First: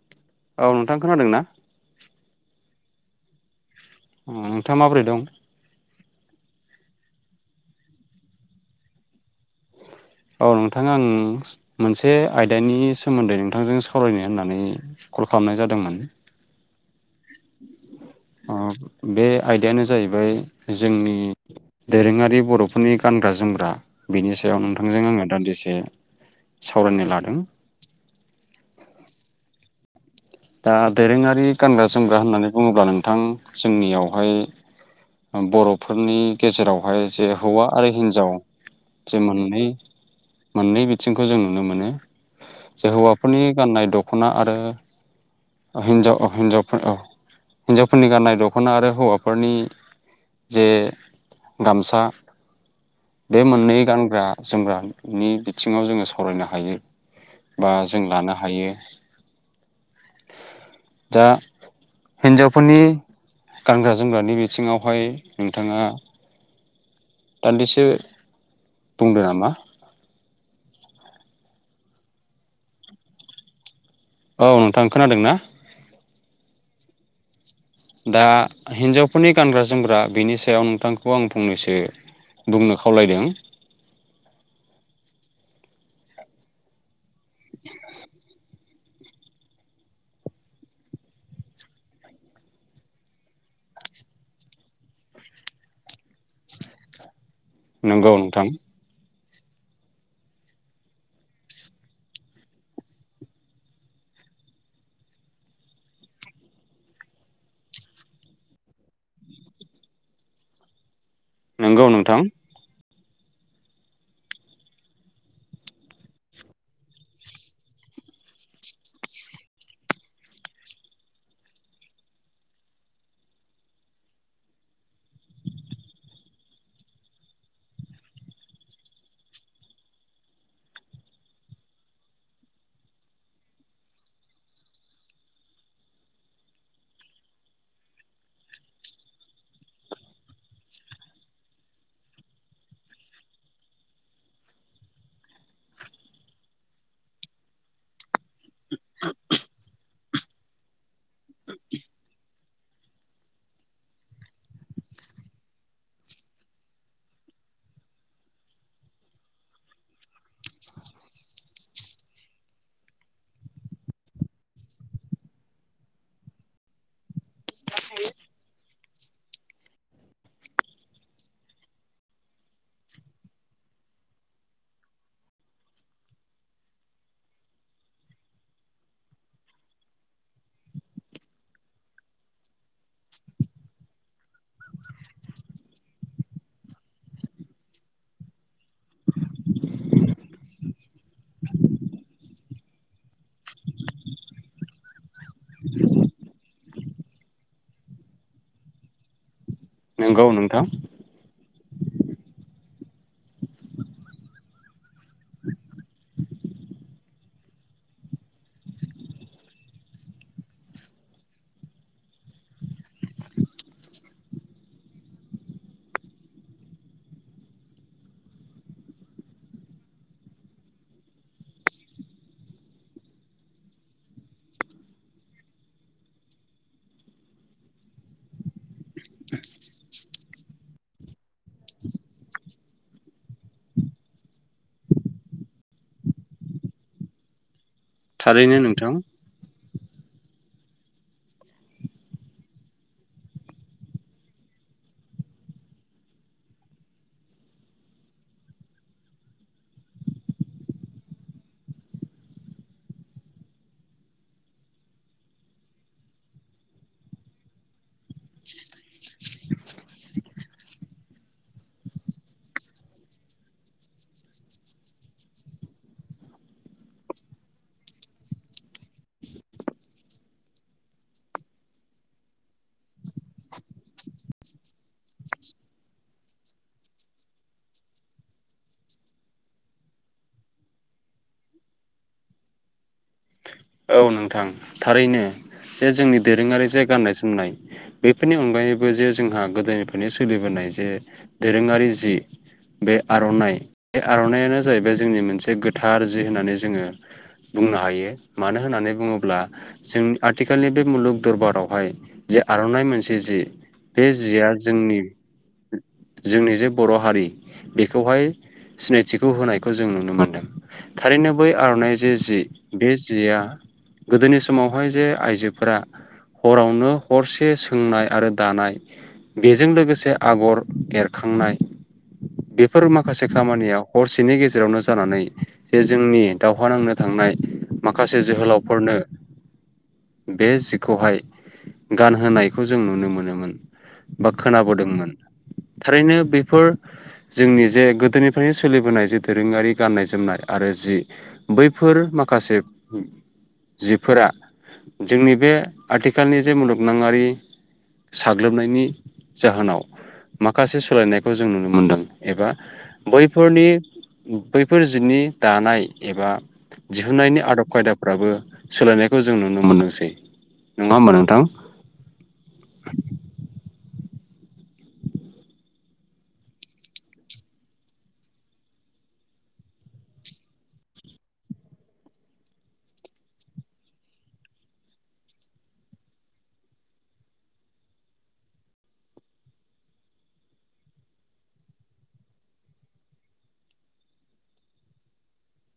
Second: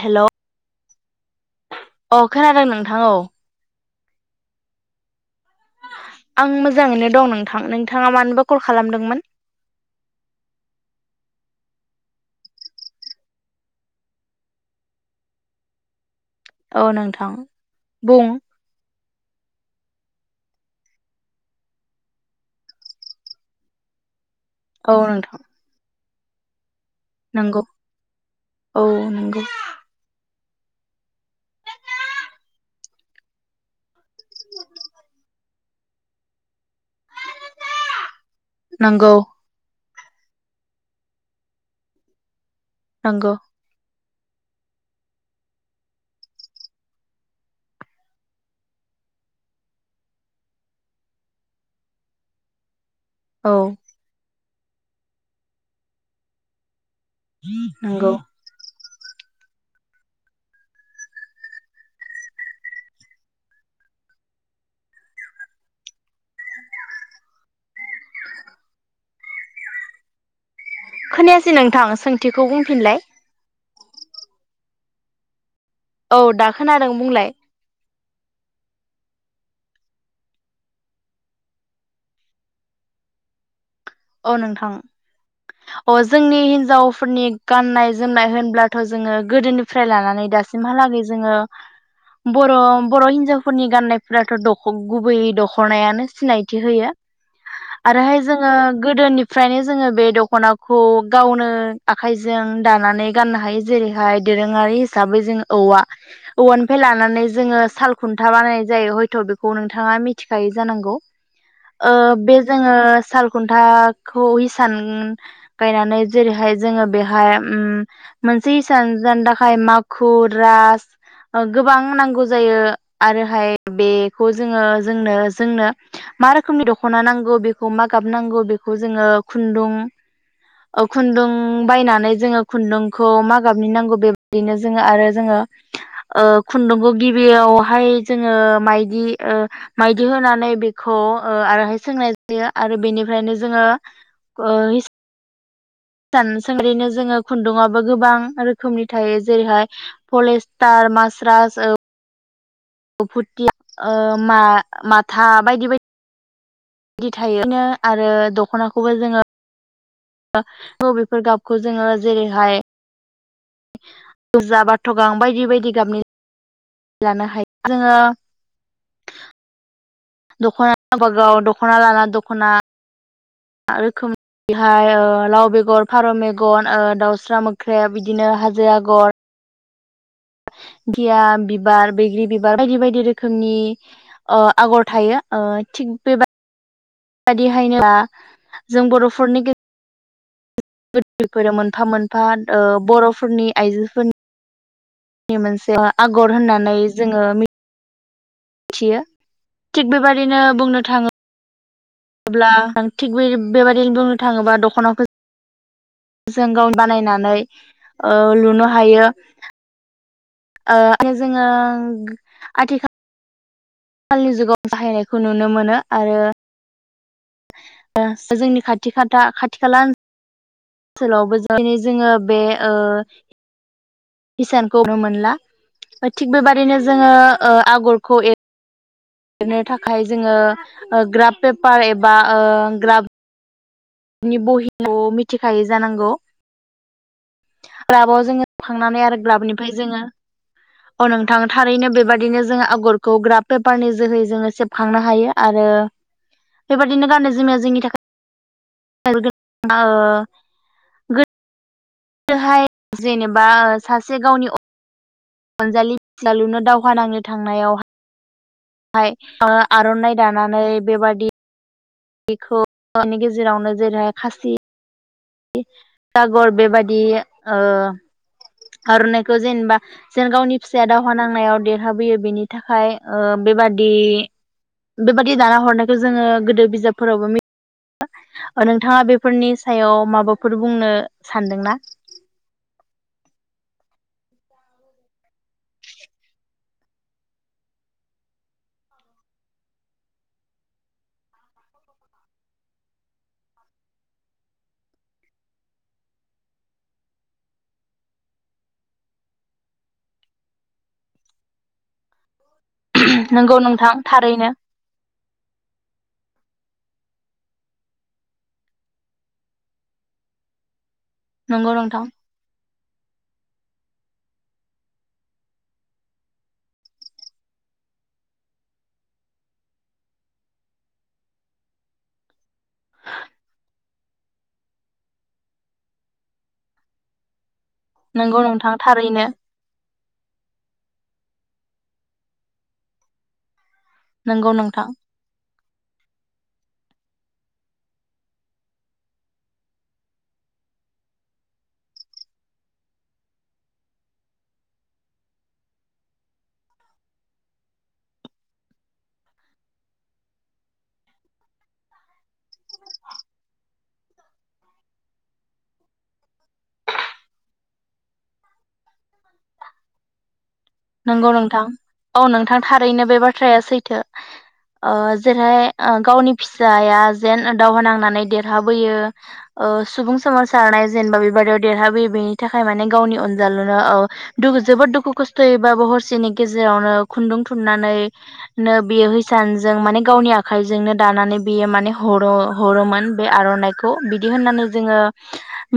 हेल' औ नोंथां खोनादों ना? अ खोनादों नोंथां औ नोंथाङा माबोरै दं? आं मोजाङैनो दं नोंथां नोंथाङा मानोबा कल खालामदोंमोन? औ नोंथाङा आं मोनसे आयदानि सोमोन्दै नोंथांजों सावरायनो होननानै कल खालामनाय जादोंमोन औ नोंथां बुं ओ बे आयदायानो जाहैबाय जोंनि दोरोङारि बर'फोरनि गानग्रा जोमग्रा बिनि सायाव औ थांजों आङो नोंथां दान्दिसे सावरायनो लादों नंगौ औ नंगौ [unintelligible] दा दोरोङारि गानग्रा जोमग्रा होननानै बुङोब्ला नोंथां जोंनियावहाय बर'फोरनि गेजेराव बेवहाय जे हौवा आरो हिनजाव नंगौ जे मोननै मोननै बिथिंखौ जों नुनो मोनो। जो नंगौ हौवाफोरनि गान्नाय दख खना आरो हिनजाव हिन्जाव हिन्जावफोरनि गाननाय दख'ना आरो हौवाफोरनि जे गामसा बे औ मोननै गानग्रा जोमग्रानि बिथिङाव जोङो सावरायनो हायो । बा जों नंगौ लानो हायो । दा हिन्जावफोरनि गानग्रा जोमग्रानि बिथिङावहाय नोंथाङा दान्दिसो बुंदो नामा? खोनायासै नोंथां सोंथिखौ बुंफिनलाय? औ नोंथां खोनादों ना? औ दा खोनादों बुंलाय । दा हिनजावफोरनि गानग्रा जोमग्रा बिनि सायाव नोंथांखौ आं फंनैसो बुंनो खावलायदों । अ नोंथां अ जोंनि हिनजाव फोरनि गाननाय जोमनाय होनब्ला थ' जोङो गोदोनिफ्राय लानानै दासिमहालागै जोङो बर' बर' हिनजावफोरनि गाननायफोराथ' गुबैयै दख'नायानो सिनायथि होयो । नंगौ आरोहाय नोंथां जोङो गो गोदोनिफ्रायनो जोङो बे दख'नाखौ गावनो आखाइजों दानानै गाननो हायो जेरैहाय दोरोङारि हिसाबै जों औवा, औवानिफ्राय लानानै जोङो साल खुन्था बानायनाय जायो हयथ' बेखौ नोंथाङा मिथिखायो जानांगौ? नंगौ ओ नोंथां बे जोङो सालखु थाखौ इसान गायनानै जेरैहाय जोङो बेहाय ओम मोनसे इसान थाखाय माखुर रास गोबां नांगौ जायो, आरोहाय बेखौ जोङो जोंनो जोंनो मा रोखोमनि दखना नांगौ मारोखोमनि गाब नांगौ? बेखौ जोङो खुन्दुं, खुन्दुं बायनानै जोङो खुन्दुंखौ मा गाबनि नांगौ? बेबायदिनो जोङो आरो जोङो खुन्दुंखौ गिबियावहाय जोङो माइदि माइदि होनानै बेखौ आरोहाय सोंनाय जायो। आरो बेनि ओमफ्रायनो जोङो अ इसान सोंरोनो जोङो खुन्दुङाबबो गोबां। रोखोमनि थायो जेरैहाय फेलेजटार मास र्सस औ फुथला ओ मा माथा बायदि बायदि। बिदि थायो बिनो आरो दख'नाखौबो जोङो बबेफोर गाबखौ जोङो जेरैहाय गोजा बाथ' गां बायदि बायदि गाबनि लानो हायो। जोङो दख'ना आगराव दख'ना लाना दख'ना। रोखोम बेहाय ओ लाव बेगर फारौ मेगन दाउस्रा मोख्रेब बिदिनो हाजो आगर। गिया बिबार बैग्रि बिबार बायदि बायदि रोखोमनि आगर थायो थिग बेबाय बे बदिहायनो जों बर'फोरनि गेजेराव फोराव मोनफा मोनफा बर'फोरनि आइजोफोरनि नि मोनसे आगर होननानै जोङो मि थियो थिग नंगौ बेबायाददिनो नोंथां बुंनो थाङो अब्ला थिग बे बेबादिनो बुंनो थाङोबा दख'नाखौ [unintelligible] जों गाव बानायनानै लुनो हायो। आरो जोङो आथिखाल आथिखालनि जुगाव बाहायनायखौ नुनो मोनो। आरो जोंनि खाथि खाटा खाथि खाला ओनसोलावबो [unintelligible] दिनै जोङो बे हिसानखौ नुनो मोनला। थिग बेबादिनो जोङो ओ आगरखौ एर लिरनो थाखाय जोङो ग्राफ पेपार एबा ग्राफ नि बहिखौ मिथिखायै जानांगौ? ग्राबाव थारैनो नोंथां जोङोखांनानै आरो ग्राबनिफ्राय जोङो अ नोंथां थारैनो बेबायादिनो जोंङो आगरखौ ग्राफ पेपारनि जोहै जोङो सेबखांनो हायो आरो बेबादिनो गाननाय जोमनाया जोंनि थाखाय [unintelligible] [unintelligible] हाय जेनेबा सासे गावनि अ अनजालि [unintelligible] लुनो दावहा नांनो थांनायाव हाय ओ आर'नाइ दानानै बेबादि बेखौ [unintelligible] गेजेरावनो जेरैहाय खासि आगर बेबादि ओ आर'नाइखौ जेनेबा जेन गावनि फिसाया दावहा नांनायाव देरहाबोयो बेनि थाखाय ओ बेबादि बेबादि दाना हरनायखौ जोङो गोदो बिजाबफोरावबो मिथि [unintelligible] नोंथाङा बेफोरनि सायाव माबाफोर बुंनो सानदोंना? औ नोंथां थारैनो ।जे जोंनि दोरोङारि जे गान्नाय जोमनाय बेफोरनि अनगायैबो जे जोंहा गोदोनिफ्रायनो सोलिबोनाय जे दोरोङारि जि बे आर'नाइ बे आर'नायानो जाहैबाय जोंनि मोनसे गोथार जि होननानै जोङो बुंनो हायो मानो होननानै बुङोब्ला जों आथिखालनि बे मुलुग दरबारावहाय जे आर'नाइ मोनसे जि नंगौ नोंथां बे जिया थारैनो जोंनि जोंनि जे बर' हारि बेखौहाय सिनायथिखौ होनायखौ जों नुनो मोनदों । थारैनो बै नंगौ आर'नाइ नोंथां जे जि बे जिया गोदोनि समावहाय जे आइजोफोरा हरावनो हरसे सोंनाय आरो दानाय बेजों लोगोसे आगर एरखांनाय बे फोर माखासे खामानियाव हरसेनि गेजे जेरावनो जानानै जे जोंनि दावहा नांनो थांनाय माखासे नंगौ नोंथां जोहोलाव नो थारैनो बे जिखौ हाय गानहोनायखौ जों नुनो मोनोमोन बा नंगौ नोंथां खोनाबोदोंमोन थारैनो बेफोर जोंनि जे गोदोनिफ्रायनो सोलिबोनाय जे दोरोङारि गाननाय- जोमनाय आरो जि बैफोर माखासे जिफोरा जोंनि बे आथिखालनि जे मुलुगनाङारि साग्लोबनायनि जाहोनाव माखासे सोलायनायखौ जों नुनो मोनदों एबा बैफोरनि बैफोर जिनि दानाय एबा दिहुनन्नायनि आदब खायदाफ्राबो सोलायनायखौ जों नुनो मोनदोंसै । नोंगौ नोंथां औ नोंथां थारैनो बे बाथ्राया सैथो । ओ जेरै ओ गावनि फिसाया जेन दावहा नांनानै देरहाबोयो ओ सुबुं सोमावसारनाय जेनेबा बेबादियाव देरहाबोयो बेनि थाखाय माने गावनि अनजालुनो औ दुखु जोबोद दुखु खस थैबाबो हरसेनि गेजेरावनो खुन्दुं थुननानैनो बे हैैसानजों माने गावनि आखाइजोंनो दानानै बियो माने हरो हरोमोन बे आर'नाइखौ बिदि होननानै जोङो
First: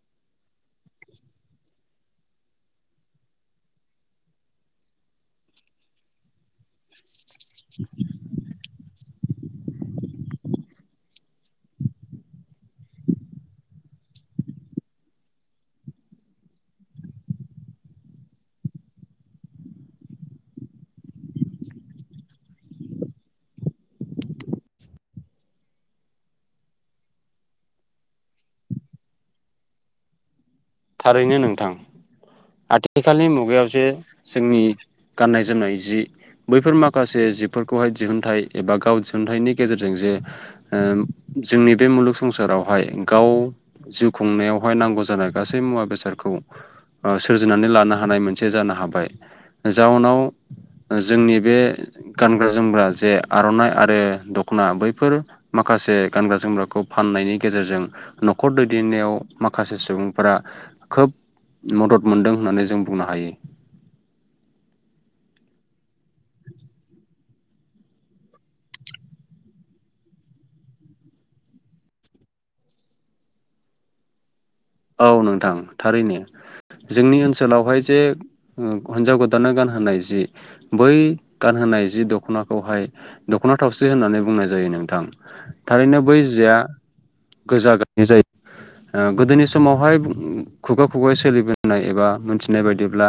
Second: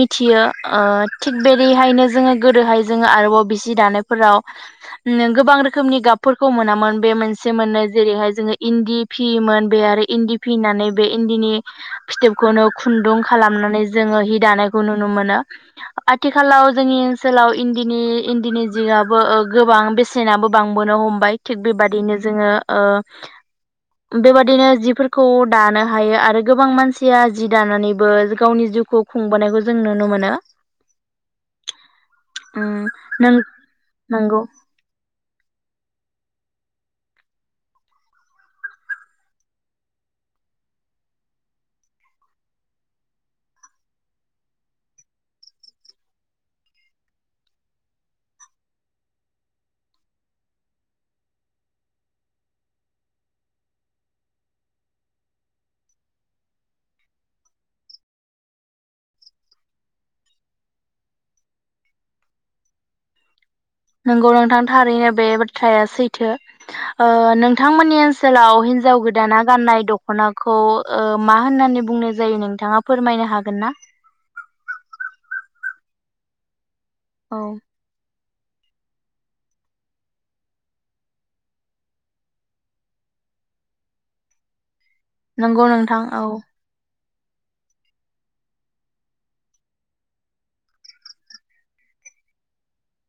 मिथियो ओ थिग बेदिहायनो जोङो गोदोहाय जोङो आरोबाव बिसि दानायफोराव नों गोबां रोखोमनि गाबफोरखौ मोनामोन बे मोनस से मोननै जेरैहाय जोङो इन्दि फियोमोन बे आरो इन्दि फिनानै बे इन्दिनि फिथोबखौनो खुन्दुं खालामनानै जोङो हि दानायखौ नुनो मोनो आथिखालाव जोंनि ओनसोलाव इन्दिनि इन्दिनि जिगाब बो ओ गोबां बेसेनाबो बांबोनो हमबाय थिग बेबादिनो जोङो ओ बेबादिनो जिफोरखौ दानो हायो आरो गोबां मानसिया जि दानानैबो गावनि जिउखौ खुंबोनायखौ जों नुनो मोनो । थारैनो नोंथां । उम आथिखालनि नों मुगायाव जे नंगौ जोंनि गाननाय -जोमनाय जि बैफोर माखासे जिफोरखौहाय दिहुनथाइ एबा गाव दिहुनथाइनि गेजेरजों जे ओ जोंनि बे मुलुग संसारावहाय गाव जिउ खुंनायावहाय नांगौ जानाय गासै मुवा बेसादखौ ओ सोरजिनानै लानो हानाय मोनसे जानो हाबाय जाउनाव जोंनि बे गानग्रा -जोमग्रा जे आर'नाइ आरो दखना बैफोर माखासे गानग्रा जोमग्राखौ फाननायनि गेजेरजों न'खर दैदेननायाव माखासे सुबुंफोरा खोब मदद मोनदों होननानै जों बुंनो हायो । नोंगौ नोंथां थारैनो बे बाथ्राया सैथो ओ नोंथांमोननि ओनसोलाव हिनजाव गोदाना गाननाय दख'नाखौ ओ मा होननानै बुंनाय जायो नोंथाङा फोरमायनो हागोन ना? औ नोंथां थारैनो । जोंनि औ ओनसोलावहाय जे ओ हिन्जाव गोदाननो गानहोनाय जि बै गानहोनाय जि दखनाखौहाय दख'ना थावसि होननानै बुंनाय जायो नों थां नंगौ थारैनो नोंथां बै औ जिया। गोजा गाबनि जायो ओ गोदोनि सु समावहाय खुगा खुगा सोलिबोनाय एबा मोनथिनाय बायदिब्ला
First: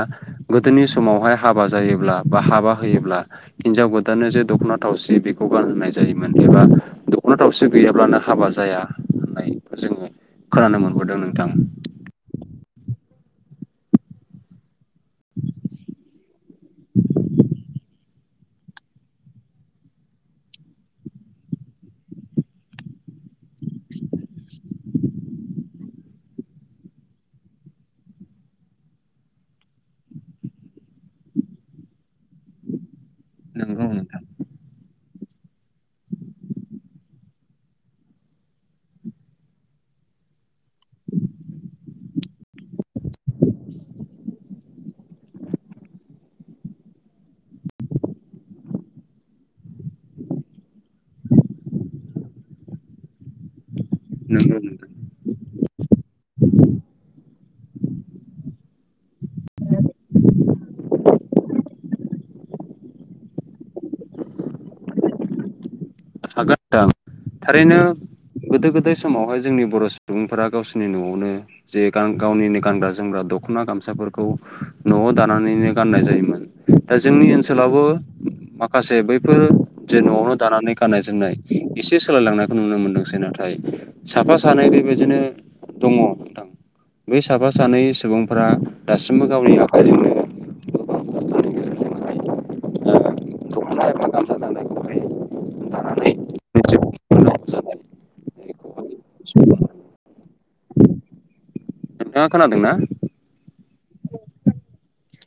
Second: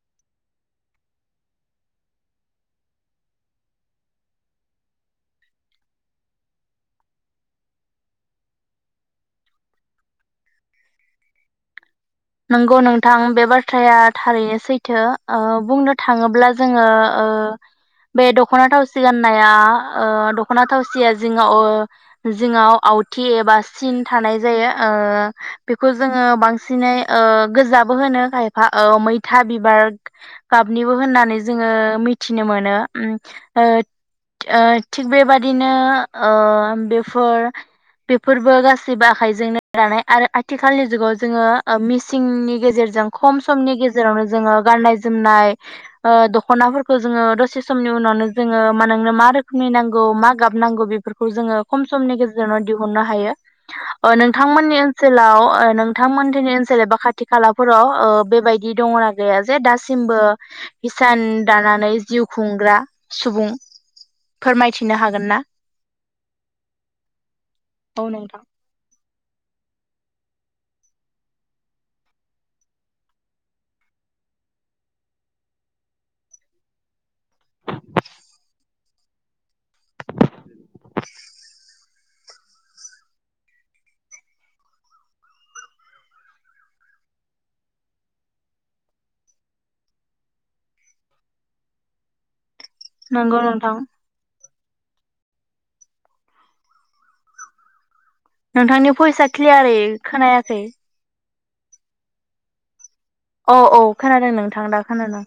गोदोनि समावहाय हाबा जायोब्ला बा हाबा होयोब्ला हिनजाव गोदाननो जे दखना थावसि बेखौ गानहोनाय जायोमोन एबा दखना थावसि गैयाब्लानो हाबा जाया होननाय जोङो खोनानो मोनबोदों नों थां। नोंगौ नोंथां बे बाथ्राया थारैनो सैथो ओ बुंनो थाङोब्ला जोङो ओ बे दख'ना थावसि गाननाया ओ दख'ना थावसिया जिङाव ओ जिङाव आवथि एबा सिन थानाय जायो ओ [unintelligible] खौ जोङो बांसिनै ओ गोजाबो होनो खायफा औ मैथा बिबार गाबनिबो होननानै जोङो मिथिनो मोनो। उम ओद नंगौ नोंथां ओद। थिग बेबादिनो ओ बेफोर बेफोरबो गासैबो आखाइजोंनो दानाय आरो आथिखालनि जुगाव जोङो। ओ मिसिंनि गेजेरजों। खम समनि गेजेरावनो जोङो। गाननाय जोमनाय ओ दख'नाफोरखौ जोङो दसे समनि उनावनो जोङो मा नोंनो मा रोखोमनि नांगौ मा गाब नांगौ बेफोरखौ जोङो खम समनि गेजेरावनो दिहुननो हायो। ओ नंगौ नोंथांमोननि ओनसोलाव ओ नोंथांमोन। जोंनि ओनसोल एबा खाथि खालाफोराव ओ बेबायदि दङना गैया जे दासिमबो हिसान दानानै जिउ खुंग्रा सुबुं फोरमायथिनो हागोन ना? हागोन नोंथां थारैनो औ नोंथां गोदो गोदाय। समावहाय जोंनि बर' सुबुंफोरा गावसोरनि न'आवनो जे गान-गावनिनो गानग्रा जोमग्रा दख'ना गामसाफोरखौ न'आव दानानैनो गाननाय जायोमोन दा जोंनि ओनसोलावबो माखासे बैफोर जे न'आवनो दानानै गाननाय जोमनाय एसे सोलायलांनायखौ नुनो मोनदोंसै नाथाय साफा सानै बेबायदिनो दङ नोंथां बै साफा सानै सुबुंफ्रा दासिमबो गावनि आखाइजोंनो। खस्थ'नि गेजेरजोंहाय नंगौ नोंथां। दख'ना एबा गामसा दानायखौहाय लानानै जिउ जानाय नोंथांनि बयसा क्लियारै नोंथाङा खोनायाखै। नोंथाङा खोनादोंना। औ औ खोनादों नोंथां दा खोनादों।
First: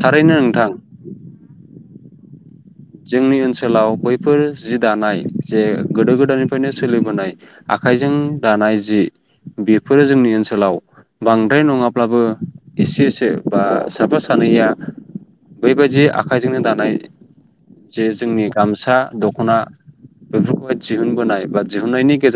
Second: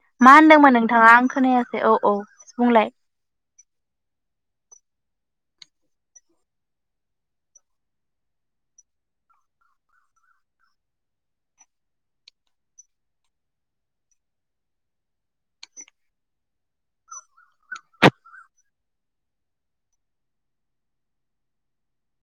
थारैनो मा नोंथां होनदोंमोन नोंथाङा आं खोनायासै औ। औ। बुंलाय जोंनि ओनसोल सोलाव बैफोर जि दानाय जे गोदो गोदायनिफ्रायनो सोलिबोनाय आखाइजों दानाय जि बेफोरो जोंनि ओनसोलाव बांद्राय नङाब्लाबो एसे एसे बा साफा सानैया बैबायदि आखाइजोंनो दानाय जे जोंनि गामसा दख'ना बेफोरखौहाय दिहुनबोनाय बा दिहुननायनि गेजेर